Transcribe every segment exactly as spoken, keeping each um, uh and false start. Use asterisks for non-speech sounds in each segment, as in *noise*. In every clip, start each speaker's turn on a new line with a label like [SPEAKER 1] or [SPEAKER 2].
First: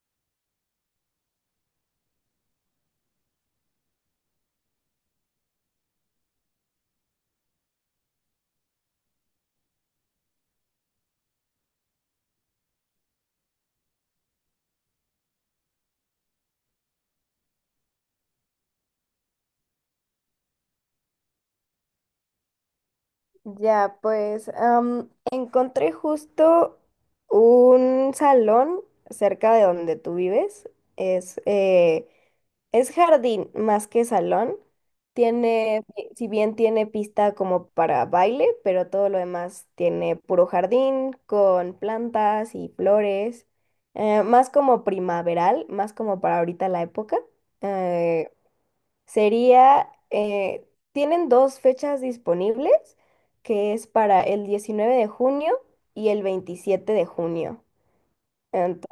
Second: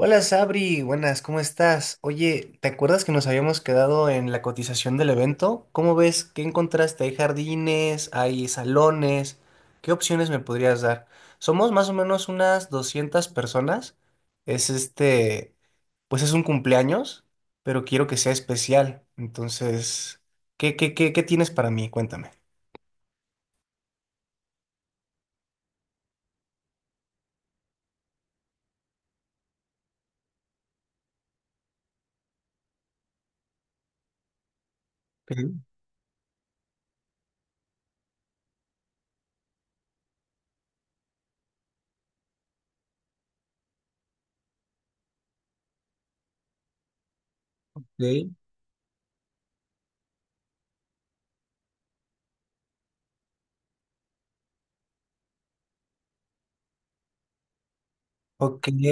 [SPEAKER 1] Hola Sabri, buenas, ¿cómo estás? Oye, ¿te acuerdas que nos habíamos quedado en la cotización del evento? ¿Cómo ves? ¿Qué encontraste? ¿Hay jardines? ¿Hay salones? ¿Qué opciones me podrías dar? Somos más o menos unas doscientas personas. Es este, pues es un cumpleaños, pero quiero que sea especial. Entonces, ¿qué, qué, qué, qué tienes para mí? Cuéntame.
[SPEAKER 2] Ya, pues am, encontré justo un salón cerca de donde tú vives. Es, eh, es jardín más que salón.
[SPEAKER 1] Ok,
[SPEAKER 2] Tiene, si si bien tiene pista como para baile, pero todo lo demás tiene puro jardín con plantas y flores. Eh, más como primaveral, más como para ahorita la época. eh, Sería, eh, Tienen dos fechas disponibles, que es para el diecinueve de junio y el veintisiete de junio.
[SPEAKER 1] Ok.
[SPEAKER 2] Ento-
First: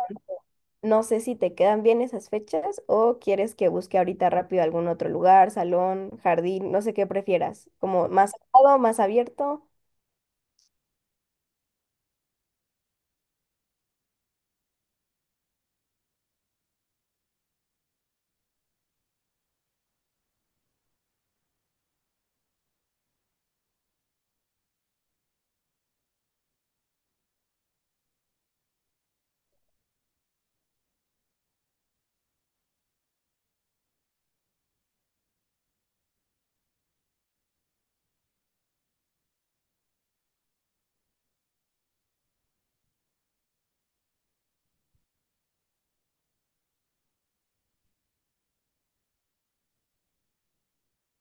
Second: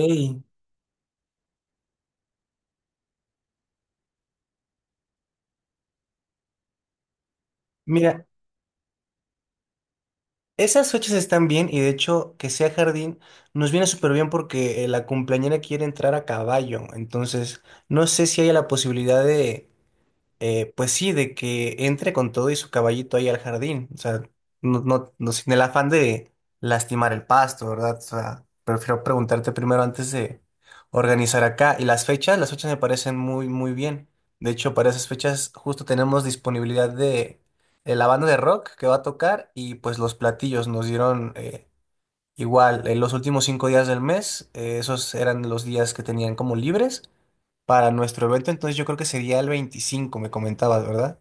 [SPEAKER 2] no sé si te quedan bien esas fechas o quieres que busque ahorita rápido algún otro lugar, salón, jardín, no sé qué prefieras, como
[SPEAKER 1] Mira,
[SPEAKER 2] más cerrado, más abierto.
[SPEAKER 1] Esas fechas están bien y de hecho que sea jardín nos viene súper bien porque eh, la cumpleañera quiere entrar a caballo. Entonces, no sé si haya la posibilidad de eh, pues sí, de que entre con todo y su caballito ahí al jardín. O sea, no, no, no sin el afán de lastimar el pasto, ¿verdad? O sea, prefiero preguntarte primero antes de organizar acá. Y las fechas, las fechas me parecen muy, muy bien. De hecho, para esas fechas justo tenemos disponibilidad de, de la banda de rock que va a tocar y pues los platillos nos dieron eh, igual en los últimos cinco días del mes. eh, esos eran los días que tenían como libres para nuestro evento. Entonces yo creo que sería el veinticinco, me comentabas, ¿verdad?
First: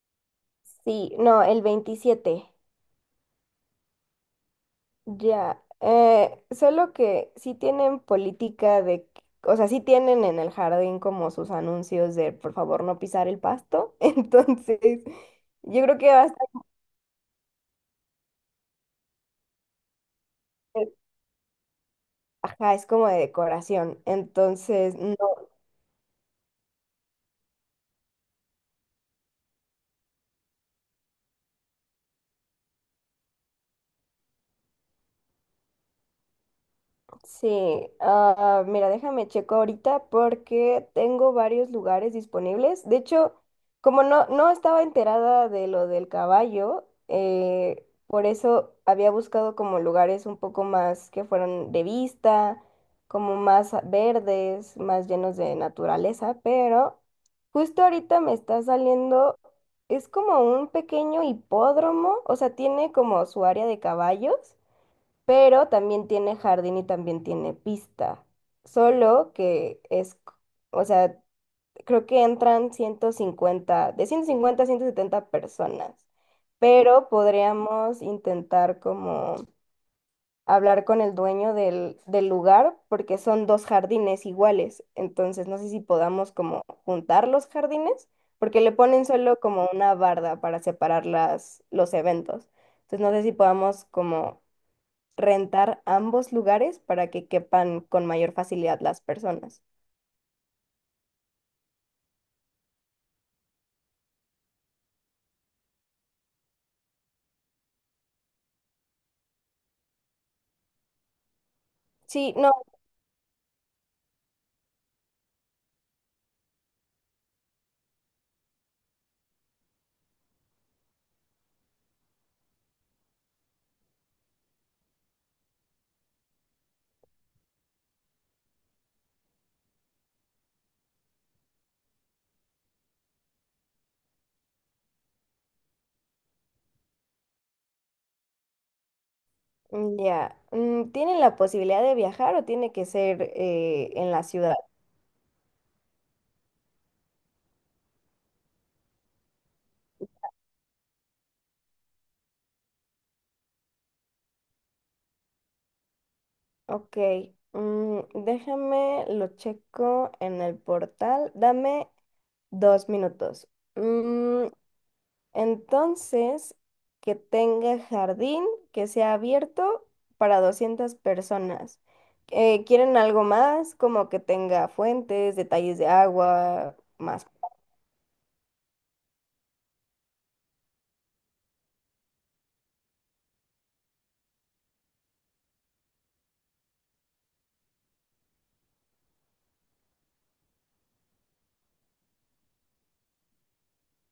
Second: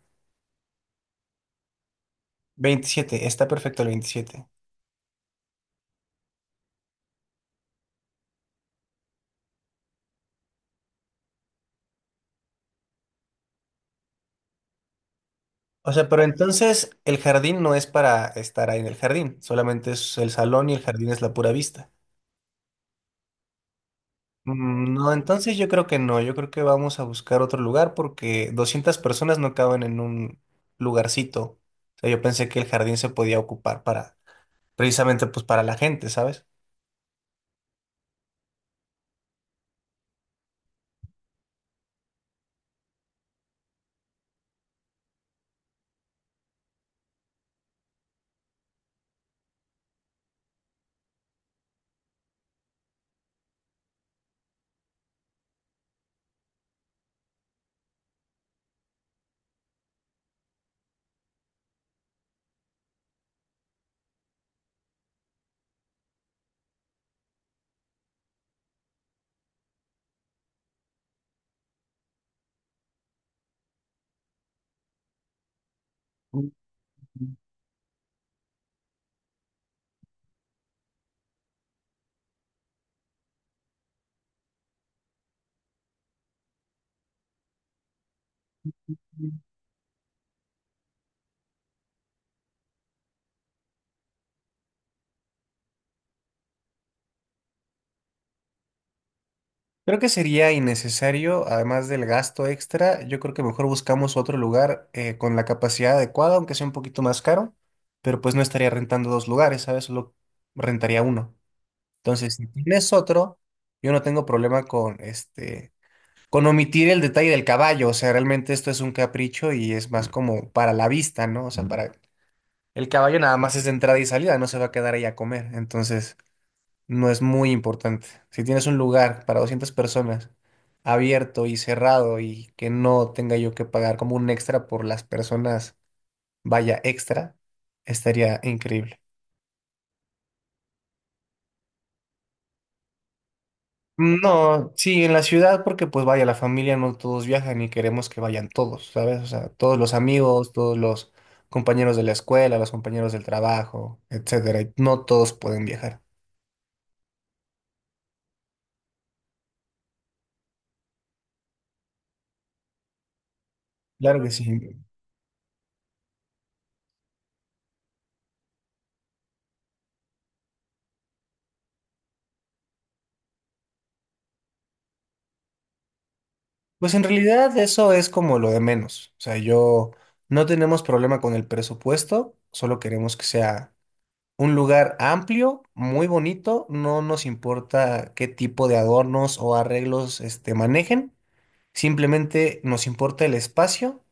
[SPEAKER 2] Sí, no, el veintisiete.
[SPEAKER 1] Veintisiete, está perfecto el veintisiete.
[SPEAKER 2] Ya, eh, solo que sí tienen política de, que- o sea, sí tienen en el jardín como sus anuncios de por favor no pisar el pasto, *laughs* entonces yo
[SPEAKER 1] O
[SPEAKER 2] creo que
[SPEAKER 1] sea, pero
[SPEAKER 2] bastante,
[SPEAKER 1] entonces el jardín no es para estar ahí en el jardín, solamente es el salón y el jardín es la pura vista.
[SPEAKER 2] ajá, es como de decoración,
[SPEAKER 1] Mm,
[SPEAKER 2] entonces
[SPEAKER 1] No, entonces yo creo que no, yo creo que vamos a buscar otro lugar porque doscientas personas no caben en un lugarcito. O sea, yo pensé que el jardín se podía ocupar para, precisamente pues para la gente, ¿sabes?
[SPEAKER 2] sí, ah, mira, déjame checo ahorita porque tengo varios lugares disponibles. De hecho, como no, no estaba enterada de lo del caballo, eh, por eso había buscado como lugares un poco más que fueran de vista, como más a- verdes, más llenos de naturaleza, pero justo ahorita me está saliendo, es como un pequeño hipódromo, o sea, tiene como su área de caballos pero también tiene jardín y también tiene pista. Solo que es, c- o sea, creo que entran ciento cincuenta de ciento cincuenta a ciento setenta personas,
[SPEAKER 1] Mm.
[SPEAKER 2] pero podríamos intentar como hablar con el dueño del, del lugar porque son dos jardines iguales. Entonces, no sé si podamos como juntar los jardines. Porque le ponen solo como una barda para separar las, los eventos. Entonces no sé si podamos como rentar ambos lugares para que quepan con mayor facilidad las personas.
[SPEAKER 1] Creo que sería innecesario, además del gasto extra. Yo creo que mejor buscamos otro lugar eh, con la capacidad adecuada, aunque sea un poquito más caro, pero pues no estaría rentando dos lugares, ¿sabes? Solo rentaría uno.
[SPEAKER 2] Sí,
[SPEAKER 1] Entonces, si
[SPEAKER 2] no,
[SPEAKER 1] tienes otro, yo no tengo problema con este, con omitir el detalle del caballo. O sea, realmente esto es un capricho y es más como para la vista, ¿no? O sea, para el caballo nada más es de entrada y salida, no se va a quedar ahí a comer, entonces no es muy importante. Si tienes un lugar para doscientas personas abierto y cerrado y que no tenga yo que pagar como un extra por las personas, vaya extra, estaría increíble.
[SPEAKER 2] mm, ya. Mm, ¿tienen la posibilidad de viajar o tiene que ser eh, en la ciudad?
[SPEAKER 1] No, sí, en la ciudad, porque pues vaya, la familia no todos viajan y queremos que vayan todos, ¿sabes? O sea, todos los amigos, todos los compañeros de la escuela, los compañeros del trabajo, etcétera, y No todos pueden viajar.
[SPEAKER 2] Ok, mm, déjame, lo checo en el portal. Dame dos minutos.
[SPEAKER 1] Claro que sí.
[SPEAKER 2] Mm, entonces, que tenga jardín, que sea abierto para doscientas personas. Eh, ¿quieren algo más? Como que tenga fuentes, detalles de agua,
[SPEAKER 1] Pues en
[SPEAKER 2] más.
[SPEAKER 1] realidad eso es como lo de menos. O sea, yo no tenemos problema con el presupuesto, solo queremos que sea un lugar amplio, muy bonito, no nos importa qué tipo de adornos o arreglos este, manejen, simplemente nos importa el espacio,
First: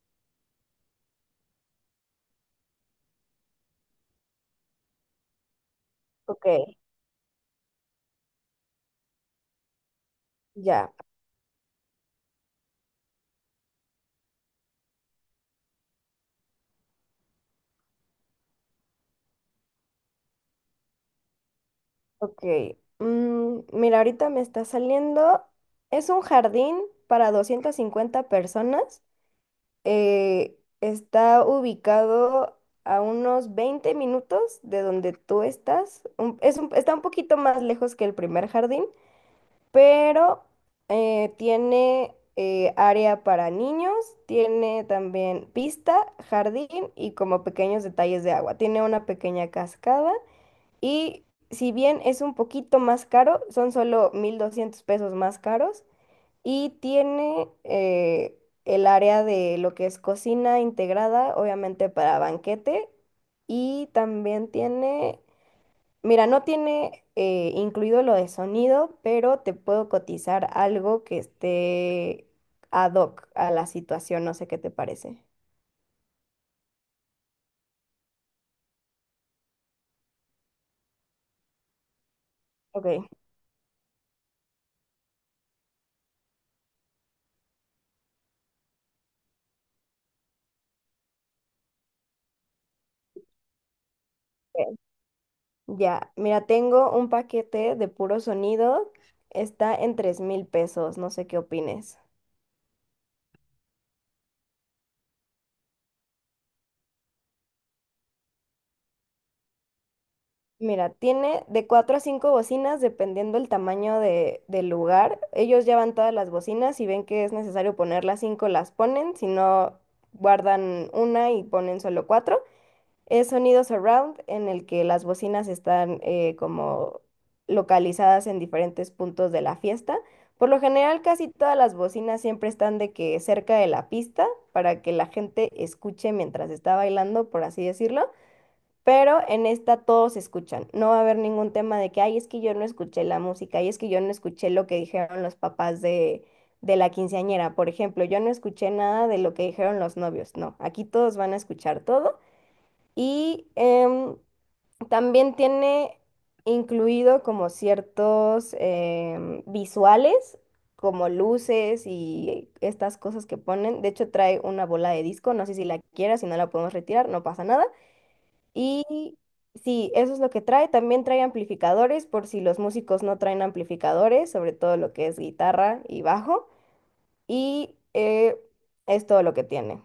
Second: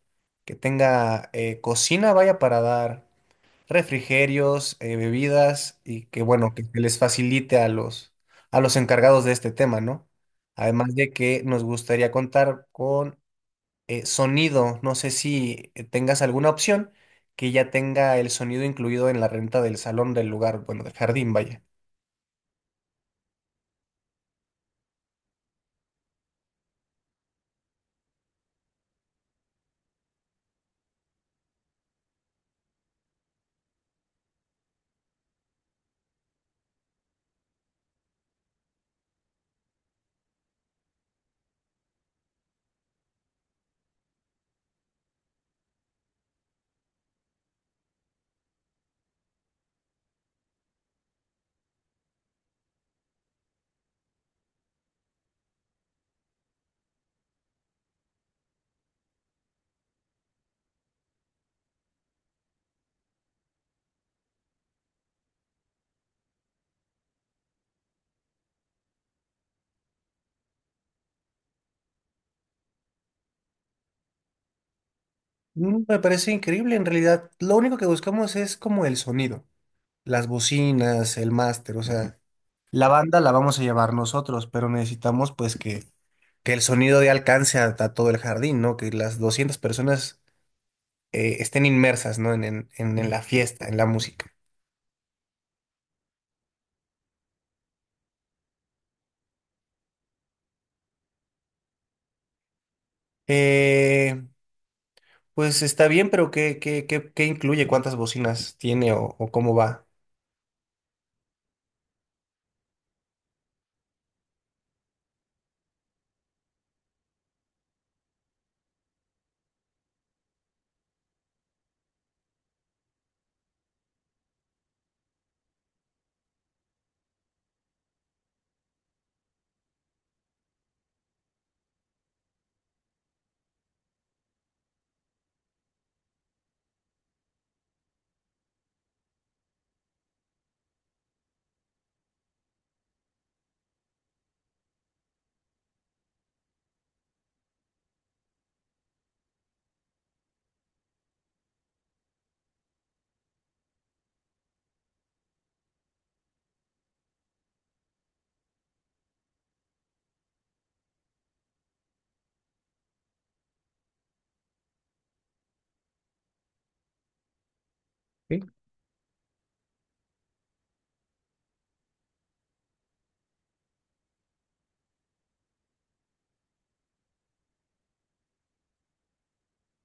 [SPEAKER 1] que tenga eh, cocina, vaya, para dar refrigerios, eh, bebidas, y que
[SPEAKER 2] Ok,
[SPEAKER 1] bueno, que se les facilite a los, a los encargados de este tema, ¿no?
[SPEAKER 2] ya,
[SPEAKER 1] Además de que nos gustaría contar con eh, sonido. No sé si eh, tengas alguna opción que ya tenga el sonido incluido en la renta del salón del lugar, bueno, del jardín, vaya.
[SPEAKER 2] ok. Mm, mira, ahorita me está saliendo. Es un jardín para doscientas cincuenta personas. Eh, está ubicado a unos veinte minutos de donde tú estás. Un- es un- está un poquito más lejos que el primer jardín. Pero eh, tiene eh, área para niños, tiene también pista, jardín y como pequeños detalles de agua. Tiene una pequeña cascada y si bien es un poquito más caro, son solo mil doscientos pesos más caros y tiene eh, el área de lo que es cocina integrada, obviamente para banquete y también tiene... Mira, no tiene eh, incluido lo de sonido, pero te puedo cotizar algo que esté ad hoc a la situación, no sé qué te parece.
[SPEAKER 1] Mm, Me parece increíble, en realidad. Lo único que buscamos es como el sonido, las bocinas, el máster, o sea,
[SPEAKER 2] Ok,
[SPEAKER 1] la banda la vamos a llevar nosotros, pero necesitamos pues que, que el sonido dé alcance a, a todo el jardín, ¿no? Que las doscientas personas eh, estén inmersas, ¿no? En, en, en- en la fiesta, en la música.
[SPEAKER 2] ok, ya, mira, tengo un paquete de puro sonido, está en tres mil pesos, no sé qué opines.
[SPEAKER 1] Eh, Pues está bien, pero ¿qué, qué, qué, qué incluye? ¿Cuántas bocinas tiene o, o cómo va?
[SPEAKER 2] Mira, tiene de cuatro a cinco bocinas dependiendo el tamaño de, del lugar. Ellos llevan todas las bocinas y ven que es necesario poner las cinco, las ponen, si no, guardan una y ponen solo cuatro. Es sonido surround en el que las bocinas están eh, como localizadas en diferentes puntos de la fiesta. Por lo general, casi todas las bocinas siempre están de que cerca de la pista para que la gente escuche mientras está bailando, por así decirlo. Pero en esta todos escuchan. No va a haber ningún tema de que, ay, es que yo no escuché la música, ay, es que yo no escuché lo que dijeron los papás de, de la quinceañera. Por ejemplo, yo no escuché nada de lo que dijeron los novios. No, aquí todos van a escuchar todo. Y em, también tiene incluido como ciertos em, visuales, como luces y estas cosas que ponen. De hecho, trae una bola de disco. No sé si la quieras, si no la podemos retirar, no pasa nada.
[SPEAKER 1] Sí.
[SPEAKER 2] Y sí, eso es lo que trae. También trae amplificadores por si los músicos no traen amplificadores, sobre todo lo que es guitarra y bajo. Y eh, es todo lo que tiene.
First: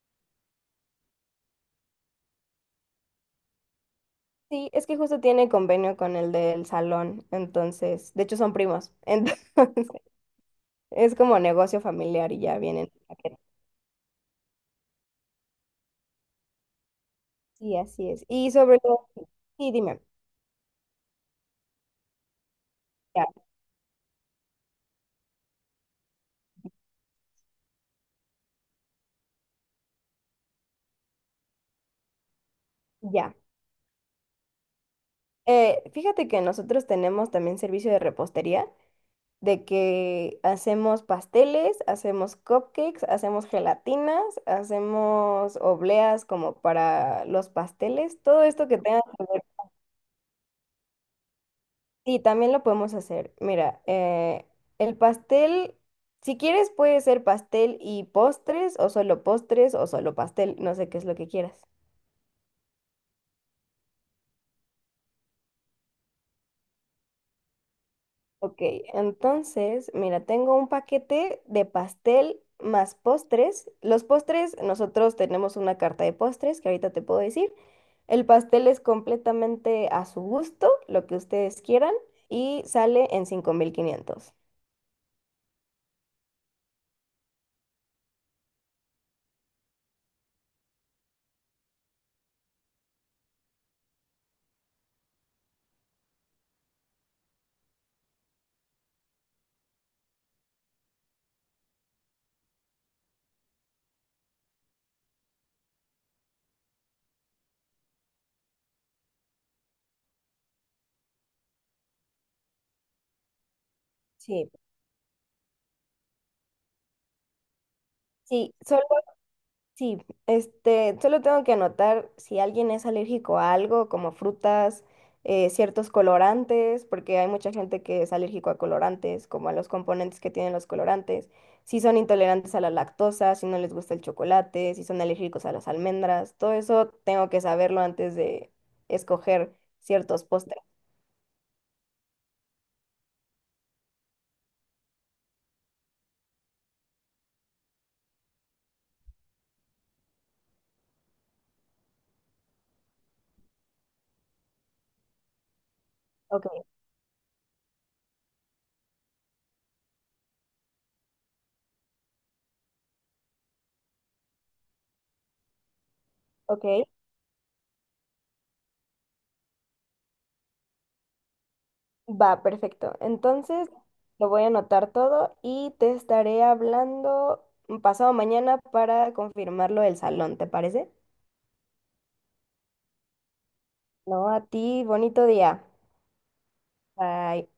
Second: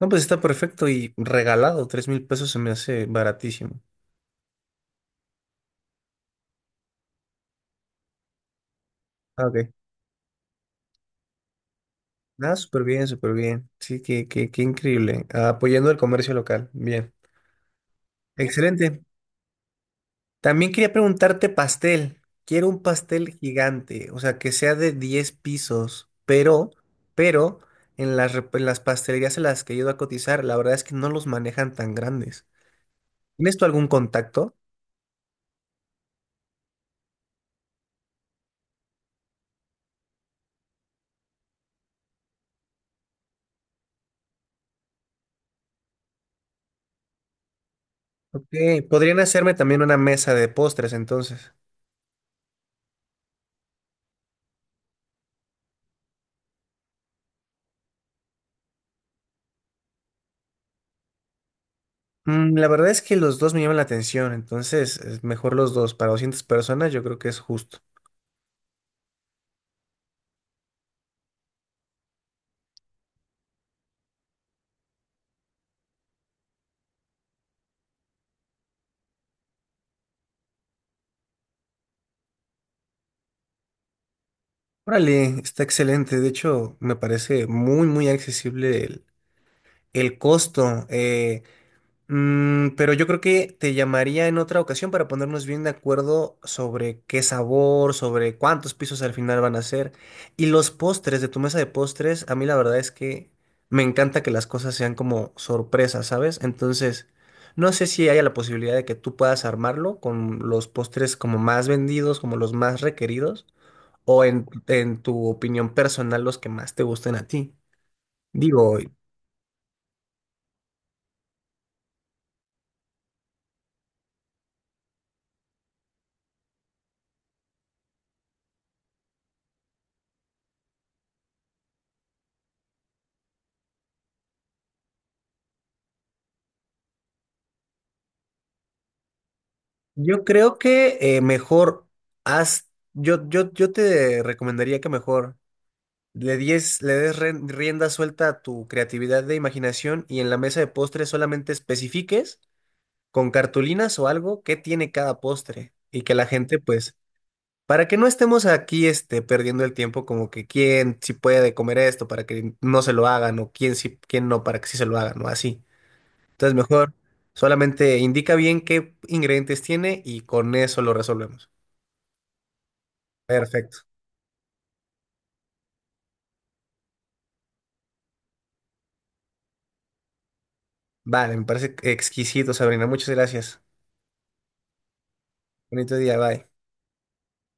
[SPEAKER 1] No, pues está perfecto y regalado. Tres mil pesos se me hace baratísimo.
[SPEAKER 2] Sí, es que justo tiene convenio con el del salón, entonces, de hecho son primos, *laughs*
[SPEAKER 1] Ah, ok.
[SPEAKER 2] entonces es como negocio familiar y
[SPEAKER 1] Ah,
[SPEAKER 2] ya
[SPEAKER 1] súper
[SPEAKER 2] vienen.
[SPEAKER 1] bien,
[SPEAKER 2] a
[SPEAKER 1] súper
[SPEAKER 2] que-
[SPEAKER 1] bien. Sí, qué, qué, qué increíble. Ah, apoyando el comercio local. Bien.
[SPEAKER 2] Sí, así es. Y sobre
[SPEAKER 1] Excelente.
[SPEAKER 2] todo, sí, dime,
[SPEAKER 1] También quería preguntarte pastel. Quiero un
[SPEAKER 2] ya,
[SPEAKER 1] pastel gigante, o sea, que sea de diez pisos, pero, pero en las, rep- en las pastelerías en las que he ido a cotizar, la verdad es que no los manejan tan grandes.
[SPEAKER 2] ya.
[SPEAKER 1] ¿Tienes tú algún contacto?
[SPEAKER 2] Eh, fíjate que nosotros tenemos también servicio de repostería, de que hacemos pasteles, hacemos cupcakes, hacemos gelatinas, hacemos obleas como para los pasteles, todo
[SPEAKER 1] Ok,
[SPEAKER 2] esto que tenga
[SPEAKER 1] podrían
[SPEAKER 2] que ver
[SPEAKER 1] hacerme también una mesa de postres entonces.
[SPEAKER 2] sí, también lo podemos hacer. Mira, eh, el pastel, si quieres puede ser pastel y postres o solo postres o solo pastel, no sé qué es lo que quieras.
[SPEAKER 1] Mm, la verdad es que los dos me llaman la atención, entonces es mejor los dos. Para doscientas personas yo creo que es justo.
[SPEAKER 2] Ok, entonces, mira, tengo un paquete de pastel más postres. Los postres, nosotros tenemos una carta de postres que ahorita te puedo decir. El pastel es completamente a su gusto, lo que ustedes quieran, y sale en cinco mil quinientos.
[SPEAKER 1] Órale, está excelente. De hecho, me parece muy, muy accesible el, el costo. Eh, Mm, pero yo creo que te llamaría en otra ocasión para ponernos bien de acuerdo sobre qué sabor, sobre cuántos pisos al final van a ser. Y los postres de tu mesa de postres, a mí la verdad es que me encanta que las cosas sean como sorpresas, ¿sabes? Entonces, no sé si haya la posibilidad de que tú puedas armarlo con los postres como más vendidos, como los más requeridos, o en,
[SPEAKER 2] Sí.
[SPEAKER 1] en tu opinión personal los que más te gusten a ti.
[SPEAKER 2] Sí,
[SPEAKER 1] Digo,
[SPEAKER 2] solo. Sí, este, solo tengo que anotar si alguien es alérgico a algo, como frutas, eh, ciertos colorantes, porque hay mucha gente que es alérgico a colorantes, como a los componentes que tienen los colorantes, si son intolerantes a la lactosa, si no les gusta el chocolate, si son alérgicos a las almendras, todo eso tengo que saberlo antes de escoger
[SPEAKER 1] yo
[SPEAKER 2] ciertos
[SPEAKER 1] creo
[SPEAKER 2] postres.
[SPEAKER 1] que eh, mejor haz, yo, yo, yo te recomendaría que mejor le dies, le des ren- rienda suelta a tu creatividad de imaginación, y en la mesa de postres solamente especifiques con cartulinas o algo qué tiene cada postre y que la gente
[SPEAKER 2] Ok,
[SPEAKER 1] pues, para que no estemos aquí este, perdiendo el tiempo como que quién sí puede comer esto para que no se lo hagan, o quién sí, quién no para que sí se lo hagan o así. Entonces
[SPEAKER 2] ok.
[SPEAKER 1] mejor solamente indica bien qué ingredientes tiene y con eso lo resolvemos.
[SPEAKER 2] Va, perfecto. Entonces,
[SPEAKER 1] Perfecto.
[SPEAKER 2] lo voy a anotar todo y te estaré hablando pasado mañana para confirmarlo el salón, ¿te parece?
[SPEAKER 1] Vale, me parece exquisito, Sabrina. Muchas gracias.
[SPEAKER 2] No, a ti, bonito día.
[SPEAKER 1] Bonito día, bye.
[SPEAKER 2] Bye.